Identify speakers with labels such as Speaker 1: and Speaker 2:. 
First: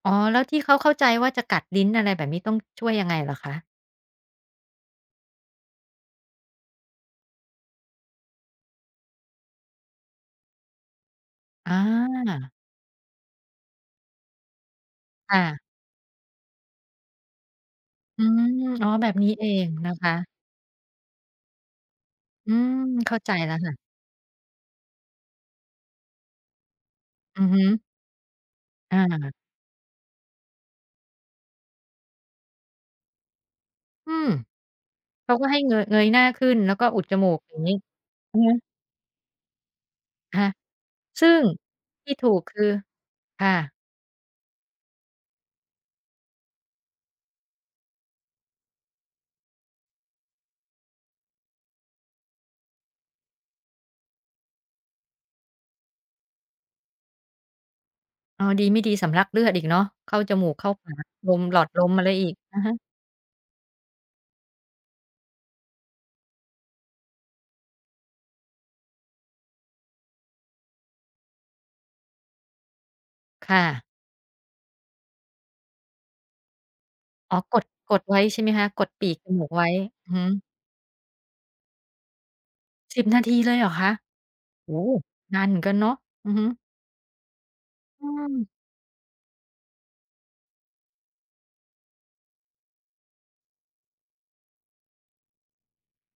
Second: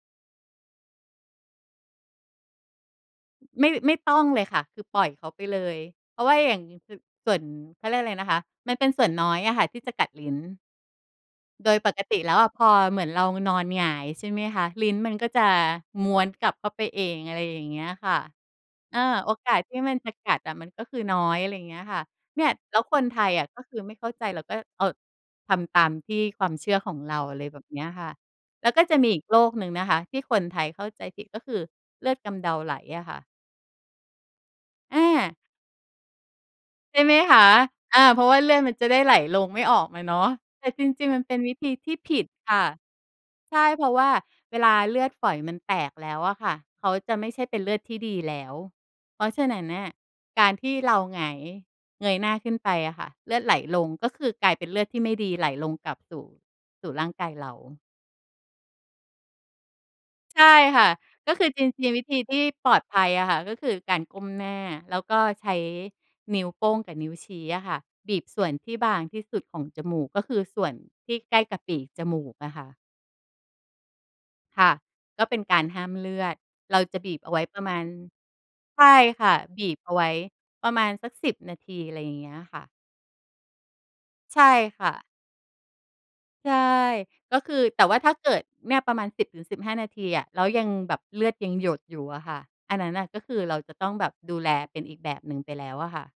Speaker 1: อ๋อ แล้วที่เขาเข้าใจว่าจะกัดลิ้น อะไรแบบนี้ ต้องช่วยยังไงเหรอคะ?
Speaker 2: ไม่ ไม่ต้องเลยค่ะ คือปล่อยเขาไปเลย เพราะว่าอย่าง อย่าง ส ส่วน เขาเรียกไรนะคะ มันเป็นส่วนน้อยอะค่ะที่จะกัดลิ้น โ
Speaker 1: อ
Speaker 2: ดยปกติแล้วอะ
Speaker 1: า
Speaker 2: พอเหมือนเรานอนหงาย ใช่ไหมคะ ลิ้นมันก็
Speaker 1: ค่
Speaker 2: จะ
Speaker 1: ะ
Speaker 2: ม้วนกลับเข้าไปเอง อะไรอย่างเงี้ยค่ะ
Speaker 1: อืม อ๋อ
Speaker 2: เออ
Speaker 1: แบบน
Speaker 2: โ
Speaker 1: ี
Speaker 2: อ
Speaker 1: ้เอ
Speaker 2: กาส
Speaker 1: ง
Speaker 2: ที่
Speaker 1: น
Speaker 2: ม
Speaker 1: ะ
Speaker 2: ัน
Speaker 1: ค
Speaker 2: จะ
Speaker 1: ะ
Speaker 2: กัดอะมันก็คือน้อย อะไรเงี้ยค่ะ เนี่
Speaker 1: อ
Speaker 2: ย
Speaker 1: ืม
Speaker 2: แล้วคน
Speaker 1: เข
Speaker 2: ไ
Speaker 1: ้
Speaker 2: ท
Speaker 1: าใจ
Speaker 2: ยอะ
Speaker 1: แล้ว
Speaker 2: ก็
Speaker 1: ค่
Speaker 2: ค
Speaker 1: ะ
Speaker 2: ือไม่เข้าใจ แล้วก็ เออ ทำตามที่ ความเชื่อของเรา อะ
Speaker 1: อ
Speaker 2: ไร
Speaker 1: ือฮ
Speaker 2: แบ
Speaker 1: ึ
Speaker 2: บเนี้ยค่ะ แล้วก็จ
Speaker 1: อ
Speaker 2: ะมีอีก
Speaker 1: า
Speaker 2: โรคหนึ่งนะคะที่คนไทยเข้าใจผิด ก็คือเลือดกำเดาไหลอะค่ะ
Speaker 1: อืม
Speaker 2: อ
Speaker 1: เข
Speaker 2: า
Speaker 1: าก็ให้เงย เงยหน้าขึ้น แล้วก็
Speaker 2: ใช
Speaker 1: อุ
Speaker 2: ่
Speaker 1: ด
Speaker 2: ไหม
Speaker 1: จมู
Speaker 2: ค
Speaker 1: ก
Speaker 2: ะ
Speaker 1: อย่างงี้
Speaker 2: อา เพราะว
Speaker 1: อ
Speaker 2: ่
Speaker 1: ื
Speaker 2: า
Speaker 1: อ
Speaker 2: เ
Speaker 1: ฮ
Speaker 2: ลือ
Speaker 1: ึ
Speaker 2: ดมันจะได้ไหลลง ไม่ออกมาเนาะ
Speaker 1: อะฮะ
Speaker 2: แต่จริง ๆ มั
Speaker 1: ซ
Speaker 2: น
Speaker 1: ึ่
Speaker 2: เป็น
Speaker 1: ง
Speaker 2: วิธีที่
Speaker 1: ท
Speaker 2: ผ
Speaker 1: ี่
Speaker 2: ิ
Speaker 1: ถ
Speaker 2: ด
Speaker 1: ูกค
Speaker 2: ค่ะ
Speaker 1: ือ? ค่
Speaker 2: ใช่
Speaker 1: ะ
Speaker 2: เพราะว่าเวลาเลือดฝอยมันแตกแล้วอะค่ะ เขาจะไม่ใช่เป็นเลือดที่ดีแล้ว เพราะฉะนั้นเนี่ยการที่เราหงาย เงยหน้าขึ้นไปอะค่ะเลือดไหลลง ก็คือกลายเป็นเลือดที่ไม่ดีไหลลงกลับสู่ สู่ร่างกายเรา
Speaker 1: อ๋อ ดีไม่ดีสำลักเลือดอีกเนาะ เข้าจ
Speaker 2: ใช
Speaker 1: มู
Speaker 2: ่
Speaker 1: ก เข้า
Speaker 2: ค่
Speaker 1: ห
Speaker 2: ะ
Speaker 1: าล
Speaker 2: ก็
Speaker 1: ม
Speaker 2: คือ
Speaker 1: หล
Speaker 2: จ
Speaker 1: อ
Speaker 2: ร
Speaker 1: ดล
Speaker 2: ิง
Speaker 1: ม
Speaker 2: ๆ
Speaker 1: อ
Speaker 2: วิ
Speaker 1: ะไร
Speaker 2: ธี
Speaker 1: อี
Speaker 2: ท
Speaker 1: ก
Speaker 2: ี่
Speaker 1: อะ
Speaker 2: ป
Speaker 1: ฮ
Speaker 2: ล
Speaker 1: ะ
Speaker 2: อดภัยอะค่ะ ก็คือการก้มหน้า แล้วก็ใช้นิ้วโป้งกับนิ้วชี้อะค่ะบีบส่วนที่บางที่สุดของจมูก ก็คือส่วนที่ใกล้กับปีกจมูกอะค่ะ
Speaker 1: ค่ะ
Speaker 2: ค่ะ ก็เป็นการห้ามเลือด เราจะบีบเอา
Speaker 1: อ๋
Speaker 2: ไ
Speaker 1: อ
Speaker 2: ว้
Speaker 1: ก
Speaker 2: ปร
Speaker 1: ด
Speaker 2: ะมาณ
Speaker 1: กดไว้ใช่ไหมคะ?
Speaker 2: ใ
Speaker 1: ก
Speaker 2: ช
Speaker 1: ด
Speaker 2: ่
Speaker 1: ปีก
Speaker 2: ค
Speaker 1: จ
Speaker 2: ่ะ
Speaker 1: มูกไ
Speaker 2: บ
Speaker 1: ว้
Speaker 2: ีบเอาไว
Speaker 1: อื
Speaker 2: ้
Speaker 1: อฮึ
Speaker 2: ประมาณสัก 10 นาที อะไรอย่างเงี้ยค่ะ
Speaker 1: 10 นาทีเลยเหรอคะ?
Speaker 2: ใช่
Speaker 1: โอ
Speaker 2: ค
Speaker 1: ้
Speaker 2: ่
Speaker 1: โฮ
Speaker 2: ะ
Speaker 1: นานเหมือนกันเนาะ อือฮึ
Speaker 2: ใช่ ก็คือ แต่ว่า
Speaker 1: อื
Speaker 2: ถ้าเกิ
Speaker 1: ม
Speaker 2: ดเนี่ยประมาณ 10-15 นาทีอะ แล้วยังแบบเลือดยังหยดอยู่อะค่ะ อันนั้นน่ะก็คือเราจะต้องแบบดูแลเป็นอีกแบบหนึ่งไปแล้วอะค่ะ